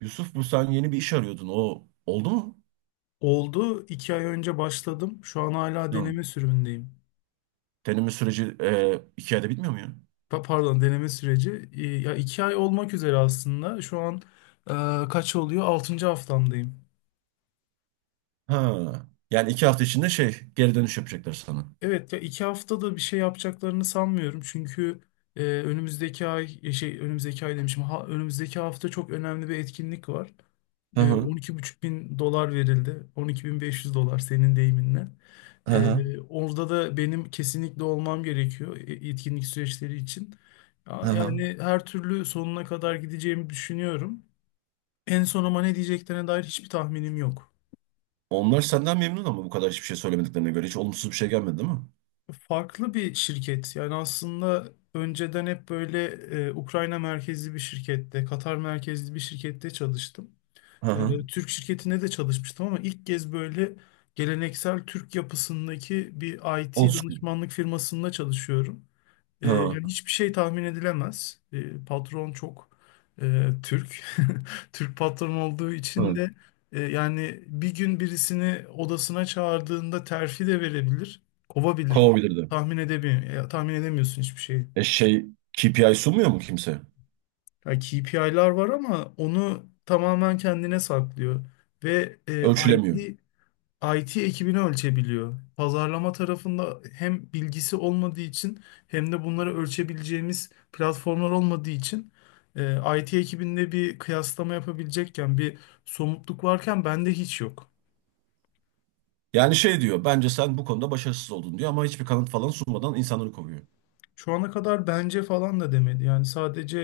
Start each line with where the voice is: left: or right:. right: Yusuf, bu sen yeni bir iş arıyordun. O oldu mu?
left: Oldu. 2 ay önce başladım. Şu an hala
right: Tamam.
left: deneme sürümündeyim.
right: Deneme süreci 2 ayda bitmiyor mu ya?
left: Pardon, deneme süreci. Ya 2 ay olmak üzere aslında. Şu an kaç oluyor? Altıncı haftamdayım.
right: Ha. Yani 2 hafta içinde geri dönüş yapacaklar sana.
left: Evet, ya 2 haftada bir şey yapacaklarını sanmıyorum. Çünkü önümüzdeki ay, önümüzdeki ay demişim. Ha, önümüzdeki hafta çok önemli bir etkinlik var.
right: Hı
left: E,
right: hı.
left: on iki buçuk bin dolar verildi. 12.500 dolar senin deyiminle.
right: Hı hı.
left: Orada da benim kesinlikle olmam gerekiyor etkinlik süreçleri için.
right: Hı hı.
left: Yani her türlü sonuna kadar gideceğimi düşünüyorum. En son ama ne diyeceklerine dair hiçbir tahminim yok.
right: Onlar senden memnun ama bu kadar hiçbir şey söylemediklerine göre hiç olumsuz bir şey gelmedi, değil mi?
left: Farklı bir şirket. Yani aslında önceden hep böyle Ukrayna merkezli bir şirkette, Katar merkezli bir şirkette çalıştım.
right: Hı hı.
left: Türk şirketinde de çalışmıştım ama ilk kez böyle geleneksel Türk yapısındaki bir
right: Old
left: IT
right: school.
left: danışmanlık firmasında çalışıyorum. E,
right: Hı
left: yani hiçbir şey tahmin edilemez. Patron çok Türk. Türk patron olduğu için
right: hı.
left: de yani bir gün birisini odasına çağırdığında terfi de verebilir, kovabilir.
right: Kovabilirdi.
left: Tahmin edemiyor, ya, tahmin edemiyorsun hiçbir şeyi.
right: E şey KPI sunmuyor mu kimse?
left: Ya KPI'lar var ama onu tamamen kendine saklıyor. Ve
right: Ölçülemiyor.
left: IT IT ekibini ölçebiliyor. Pazarlama tarafında hem bilgisi olmadığı için hem de bunları ölçebileceğimiz platformlar olmadığı için IT ekibinde bir kıyaslama yapabilecekken bir somutluk varken bende hiç yok.
right: Yani şey diyor, bence sen bu konuda başarısız oldun diyor ama hiçbir kanıt falan sunmadan insanları kovuyor.
left: Şu ana kadar bence falan da demedi. Yani sadece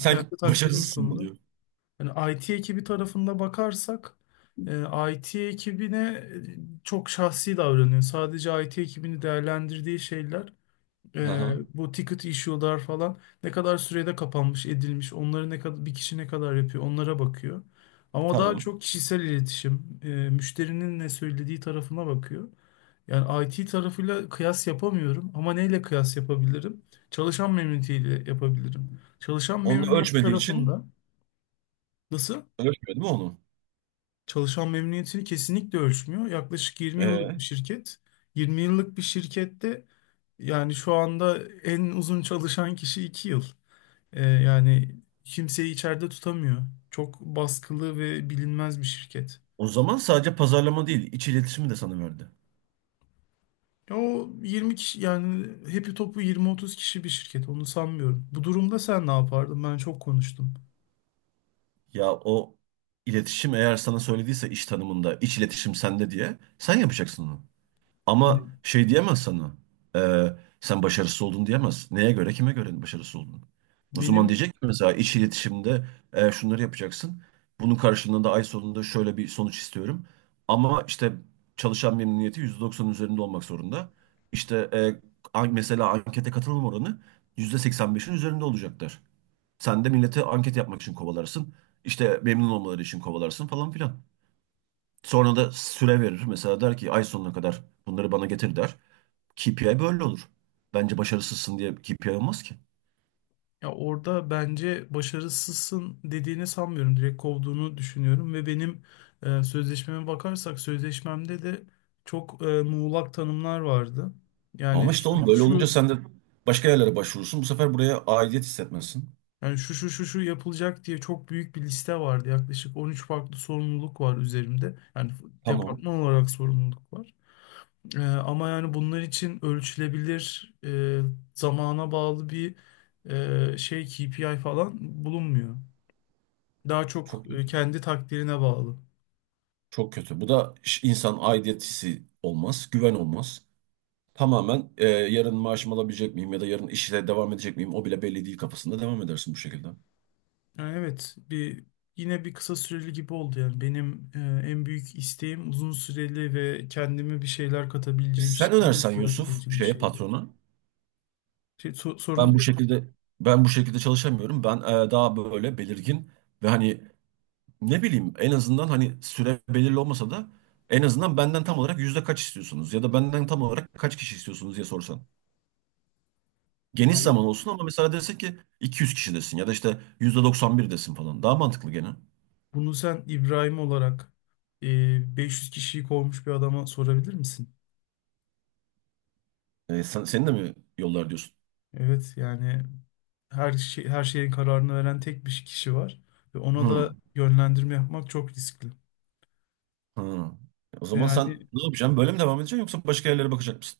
left: kendi takdirini
right: başarısızsın mı
left: sundu.
right: diyor.
left: Yani IT ekibi tarafında bakarsak IT ekibine çok şahsi davranıyor. Sadece IT ekibini değerlendirdiği şeyler.
right: Hı
left: Ee,
right: hı.
left: bu ticket issue'lar falan ne kadar sürede kapanmış, edilmiş, onları ne kadar bir kişi ne kadar yapıyor, onlara bakıyor. Ama daha
right: Tamam.
left: çok kişisel iletişim, müşterinin ne söylediği tarafına bakıyor. Yani IT tarafıyla kıyas yapamıyorum ama neyle kıyas yapabilirim? Çalışan memnuniyetiyle yapabilirim. Çalışan
right: Onu da
left: memnuniyeti
right: ölçmediği için
left: tarafında nasıl?
right: ölçmedi mi onu?
left: Çalışan memnuniyetini kesinlikle ölçmüyor. Yaklaşık 20 yıllık
right: Ee,
left: bir şirket. 20 yıllık bir şirkette yani şu anda en uzun çalışan kişi 2 yıl. Yani kimseyi içeride tutamıyor. Çok baskılı ve bilinmez bir şirket.
right: O zaman sadece pazarlama değil, iç iletişimi de sana verdi.
left: Ya o 20 kişi, yani hepi topu 20-30 kişi bir şirket, onu sanmıyorum. Bu durumda sen ne yapardın? Ben çok konuştum.
right: Ya o iletişim eğer sana söylediyse iş tanımında iç iletişim sende diye sen yapacaksın onu. Ama
left: Hani
right: şey diyemez sana. e, Sen başarısız oldun diyemez. Neye göre, kime göre başarısız oldun? O zaman
left: benim
right: diyecek ki mesela iç iletişimde şunları yapacaksın. Bunun karşılığında ay sonunda şöyle bir sonuç istiyorum. Ama işte çalışan memnuniyeti %90 üzerinde olmak zorunda. İşte mesela ankete katılım oranı %85'in üzerinde olacaklar. Sen de millete anket yapmak için kovalarsın. İşte memnun olmaları için kovalarsın falan filan. Sonra da süre verir. Mesela der ki ay sonuna kadar bunları bana getir, der. KPI böyle olur. Bence başarısızsın diye KPI olmaz ki.
left: Ya orada bence başarısızsın dediğini sanmıyorum. Direkt kovduğunu düşünüyorum ve benim sözleşmeme bakarsak sözleşmemde de çok muğlak tanımlar vardı.
right: Ama
left: Yani
right: işte
left: şu
right: oğlum
left: şu
right: böyle olunca
left: şu
right: sen de başka yerlere başvurursun. Bu sefer buraya aidiyet hissetmesin.
left: yani şu şu şu şu yapılacak diye çok büyük bir liste vardı. Yaklaşık 13 farklı sorumluluk var üzerimde. Yani
right: Tamam.
left: departman olarak sorumluluk var. Ama yani bunlar için ölçülebilir, zamana bağlı bir KPI falan bulunmuyor. Daha çok
right: Çok
left: kendi takdirine bağlı.
right: çok kötü. Bu da insan aidiyet hissi olmaz. Güven olmaz. Tamamen yarın maaşımı alabilecek miyim ya da yarın işle devam edecek miyim, o bile belli değil kafasında devam edersin bu şekilde.
left: Yani evet, yine bir kısa süreli gibi oldu yani. Benim en büyük isteğim uzun süreli ve kendime bir şeyler
right: E,
left: katabileceğim,
right: sen
left: şirketime
right: önersen
left: bir şeyler
right: Yusuf,
left: katabileceğim bir
right: şeye,
left: şeydi.
right: patrona.
left: Şey, so-
right: Ben
left: sorunu
right: bu
left: diyorum
right: şekilde ben bu şekilde çalışamıyorum. Ben daha böyle belirgin ve hani ne bileyim, en azından hani süre belirli olmasa da en azından benden tam olarak yüzde kaç istiyorsunuz ya da benden tam olarak kaç kişi istiyorsunuz diye sorsan. Geniş
left: ama
right: zaman olsun ama mesela desek ki 200 kişi desin ya da işte %91 desin falan. Daha mantıklı gene.
left: bunu sen İbrahim olarak 500 kişiyi kovmuş bir adama sorabilir misin?
right: E, senin de mi yollar diyorsun?
left: Evet yani her şey, her şeyin kararını veren tek bir kişi var ve ona da
right: Hı,
left: yönlendirme yapmak çok riskli.
right: hı. O
left: Ve
right: zaman sen
left: yani
right: ne yapacaksın? Böyle mi devam edeceksin yoksa başka yerlere bakacak mısın?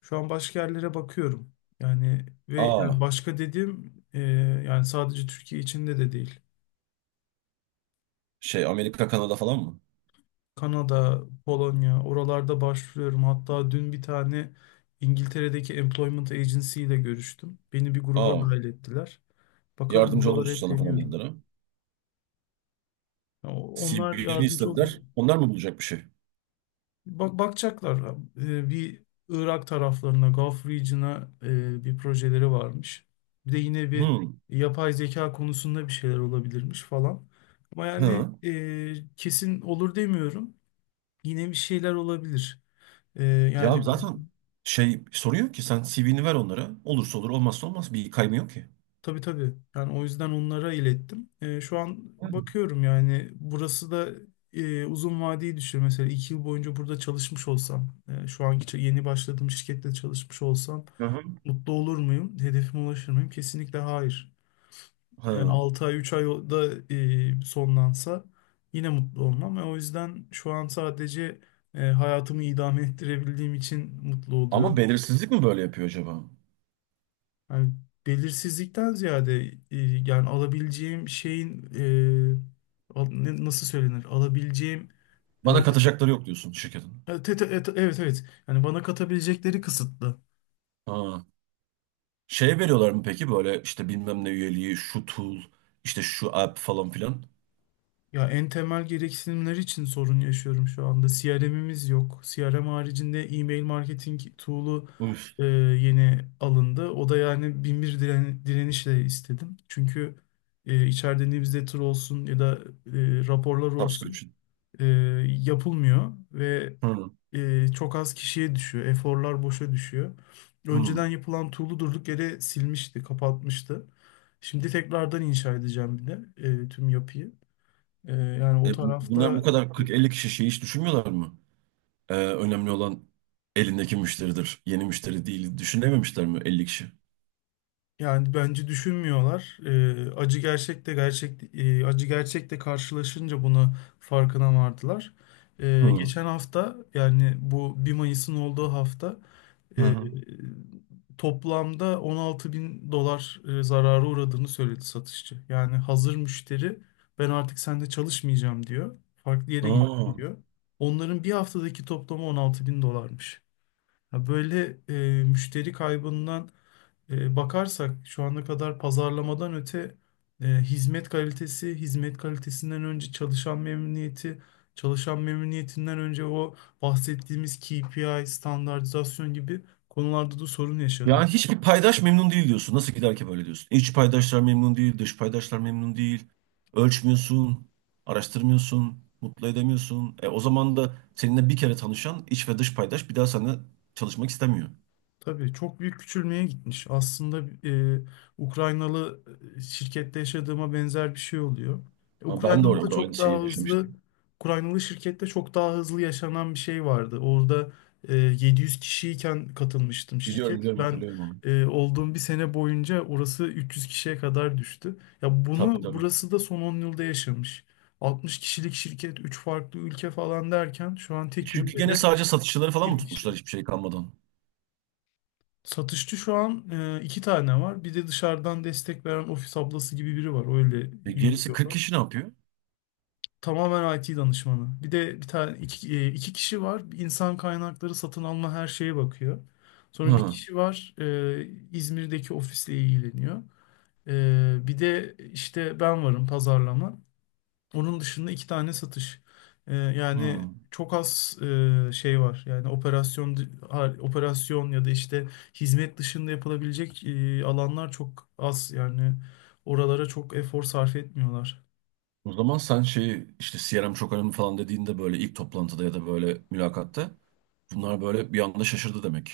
left: şu an başka yerlere bakıyorum. Yani ve
right: Aa,
left: yani başka dediğim, yani sadece Türkiye içinde de değil.
right: Amerika, Kanada falan mı?
left: Kanada, Polonya, oralarda başvuruyorum. Hatta dün bir tane İngiltere'deki Employment Agency ile görüştüm. Beni bir gruba
right: Aa,
left: dahil ettiler. Bakalım,
right: yardımcı
left: buralara
right: oluruz
left: hep
right: sana falan dediler
left: deniyorum.
right: ha.
left: Onlar
right: CV'ni
left: yardımcı olacak.
right: istediler. Onlar mı bulacak bir şey?
left: Bak, bakacaklar. Bir Irak taraflarına, Gulf Region'a bir projeleri varmış. Bir de yine bir
right: Hmm.
left: yapay zeka konusunda bir şeyler olabilirmiş falan. Ama yani
right: Hı.
left: kesin olur demiyorum. Yine bir şeyler olabilir. E,
right: Ya
left: yani
right: zaten şey soruyor ki sen CV'ni ver onlara. Olursa olur, olmazsa olmaz. Bir kaymıyor ki.
left: tabii tabii. Yani o yüzden onlara ilettim. Şu an bakıyorum, yani burası da uzun vadeyi düşün. Mesela 2 yıl boyunca burada çalışmış olsam, şu anki yeni başladığım şirkette çalışmış olsam
right: Hı hı.
left: mutlu olur muyum? Hedefime ulaşır mıyım? Kesinlikle hayır. Yani
right: Hı.
left: 6 ay 3 ayda sonlansa yine mutlu olmam. Ve o yüzden şu an sadece hayatımı idame ettirebildiğim için mutlu
right: Ama
left: oluyorum.
right: belirsizlik mi böyle yapıyor acaba?
left: Yani belirsizlikten ziyade yani alabileceğim şeyin, nasıl söylenir? Alabileceğim
right: Bana
left: e,
right: katacakları yok diyorsun şirketin.
left: evet, evet evet. Evet. Yani bana katabilecekleri kısıtlı.
right: Ha. Şeye veriyorlar mı peki, böyle işte bilmem ne üyeliği, şu tool, işte şu app falan filan.
left: Ya en temel gereksinimler için sorun yaşıyorum şu anda. CRM'imiz yok. CRM haricinde e-mail marketing tool'u
right: Üf.
left: yeni alındı. O da yani bin bir direnişle istedim. Çünkü içeride newsletter olsun ya da raporlar olsun
right: Subscription.
left: e, yapılmıyor ve
right: Hı.
left: çok az kişiye düşüyor. Eforlar boşa düşüyor. Önceden
right: Hı.
left: yapılan tool'u durduk yere silmişti, kapatmıştı. Şimdi tekrardan inşa edeceğim bir de tüm yapıyı. Yani o
right: Bunlar bu
left: tarafta
right: kadar 40-50 kişi şeyi hiç düşünmüyorlar mı? Önemli olan elindeki müşteridir. Yeni müşteri değil. Düşünememişler mi 50 kişi?
left: yani bence düşünmüyorlar. Acı gerçekte karşılaşınca buna farkına vardılar. Ee,
right: Hı.
left: geçen hafta, yani bu 1 Mayıs'ın olduğu hafta,
right: Hı
left: e,
right: hı.
left: toplamda 16 bin dolar zarara uğradığını söyledi satışçı. Yani hazır müşteri, ben artık sende çalışmayacağım diyor. Farklı yere
right: Aa.
left: gittim diyor. Onların bir haftadaki toplamı 16 bin dolarmış. Ha, böyle müşteri kaybından bakarsak, şu ana kadar pazarlamadan öte hizmet kalitesi, hizmet kalitesinden önce çalışan memnuniyeti, çalışan memnuniyetinden önce o bahsettiğimiz KPI, standartizasyon gibi konularda da sorun yaşanıyor.
right: Yani hiçbir paydaş memnun değil diyorsun. Nasıl gider ki böyle diyorsun? İç paydaşlar memnun değil, dış paydaşlar memnun değil. Ölçmüyorsun, araştırmıyorsun, mutlu edemiyorsun. E, o zaman da seninle bir kere tanışan iç ve dış paydaş bir daha seninle çalışmak istemiyor.
left: Tabii çok büyük küçülmeye gitmiş. Aslında Ukraynalı şirkette yaşadığıma benzer bir şey oluyor. E,
right: Ama ben de
left: Ukraynalı da
right: orada aynı
left: çok daha
right: şeyi yaşamıştım.
left: hızlı, Ukraynalı şirkette çok daha hızlı yaşanan bir şey vardı. Orada 700 kişiyken katılmıştım
right: Biliyorum,
left: şirket.
right: biliyorum,
left: Ben
right: hatırlıyorum onu.
left: olduğum bir sene boyunca orası 300 kişiye kadar düştü. Ya bunu
right: Tabii tabii.
left: burası da son 10 yılda yaşamış. 60 kişilik şirket, 3 farklı ülke falan derken şu an
right: E,
left: tek
right: çünkü gene
left: ülkede
right: sadece satışçıları falan mı
left: 20 kişi.
right: tutmuşlar hiçbir şey kalmadan?
left: Satışçı şu an 2 tane var. Bir de dışarıdan destek veren ofis ablası gibi biri var. Öyle
right: E, gerisi 40
left: yürütüyorlar.
right: kişi ne yapıyor?
left: Tamamen IT danışmanı. Bir de bir tane iki kişi var. İnsan kaynakları, satın alma, her şeye bakıyor. Sonra bir
right: Hı.
left: kişi var, İzmir'deki ofisle ilgileniyor. Bir de işte ben varım, pazarlama. Onun dışında 2 tane satış. Ee,
right: Ha.
left: yani çok az şey var. Yani operasyon operasyon ya da işte hizmet dışında yapılabilecek alanlar çok az. Yani oralara çok efor sarf etmiyorlar.
right: O zaman sen şeyi işte CRM çok önemli falan dediğinde böyle ilk toplantıda ya da böyle mülakatta bunlar böyle bir anda şaşırdı demek.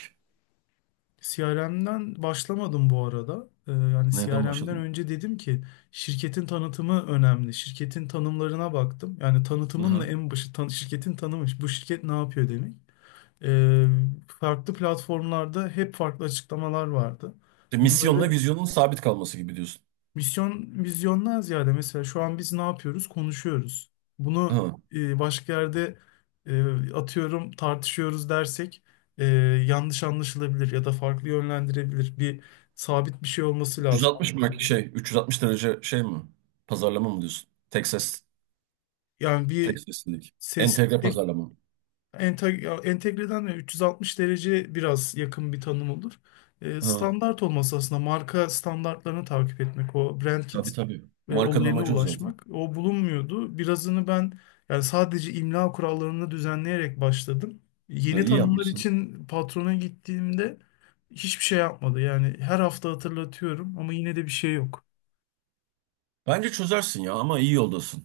left: CRM'den başlamadım bu arada. Yani
right: Neden
left: CRM'den
right: başladın?
left: önce dedim ki şirketin tanıtımı önemli. Şirketin tanımlarına baktım. Yani tanıtımın
right: Hı.
left: da en başı şirketin tanımı. Bu şirket ne yapıyor demek. Ee, farklı platformlarda hep farklı açıklamalar vardı.
right: İşte
left: Bunları
right: misyonla vizyonun sabit kalması gibi diyorsun.
left: misyon vizyondan ziyade, mesela şu an biz ne yapıyoruz? Konuşuyoruz. Bunu
right: Ha.
left: başka yerde atıyorum tartışıyoruz dersek e, yanlış anlaşılabilir ya da farklı yönlendirebilir. Bir sabit bir şey olması
right: 360
left: lazım.
right: mark şey 360 derece şey mi? Pazarlama mı diyorsun? Tek ses,
left: Yani
right: tek
left: bir
right: seslilik.
left: ses
right: Entegre pazarlama.
left: Entegreden de 360 derece biraz yakın bir tanım olur. E,
right: Ha.
left: standart olması aslında marka standartlarını takip etmek, o brand
right: Tabii
left: kit
right: tabii. Markanın
left: olayına
right: amacı o zaten.
left: ulaşmak. O bulunmuyordu. Birazını ben, yani sadece imla kurallarını düzenleyerek başladım.
right: Ya,
left: Yeni
right: iyi
left: tanımlar
right: yapmışsın.
left: için patrona gittiğimde hiçbir şey yapmadı. Yani her hafta hatırlatıyorum ama yine de bir şey yok.
right: Bence çözersin ya ama iyi yoldasın.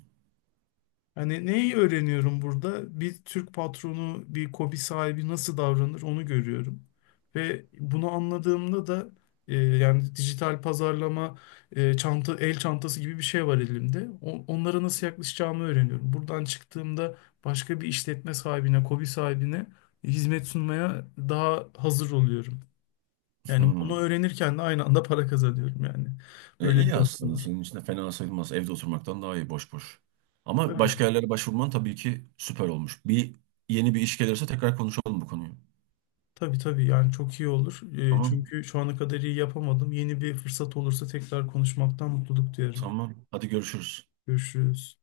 left: Hani neyi öğreniyorum burada? Bir Türk patronu, bir KOBİ sahibi nasıl davranır, onu görüyorum. Ve bunu anladığımda da yani dijital pazarlama, çanta, el çantası gibi bir şey var elimde. Onlara nasıl yaklaşacağımı öğreniyorum. Buradan çıktığımda başka bir işletme sahibine, KOBİ sahibine hizmet sunmaya daha hazır oluyorum. Yani
right: Hı.
left: bunu öğrenirken de aynı anda para kazanıyorum yani.
right: E,
left: Böyle bir
right: iyi
left: yanı da
right: aslında
left: var.
right: senin için de fena sayılmaz. Evde oturmaktan daha iyi boş boş. Ama
left: Tabii.
right: başka yerlere başvurman tabii ki süper olmuş. Yeni bir iş gelirse tekrar konuşalım bu konuyu.
left: Tabii tabii, yani çok iyi olur. Ee,
right: Tamam.
left: çünkü şu ana kadar iyi yapamadım. Yeni bir fırsat olursa tekrar konuşmaktan mutluluk duyarım.
right: Tamam. Hadi görüşürüz.
left: Görüşürüz.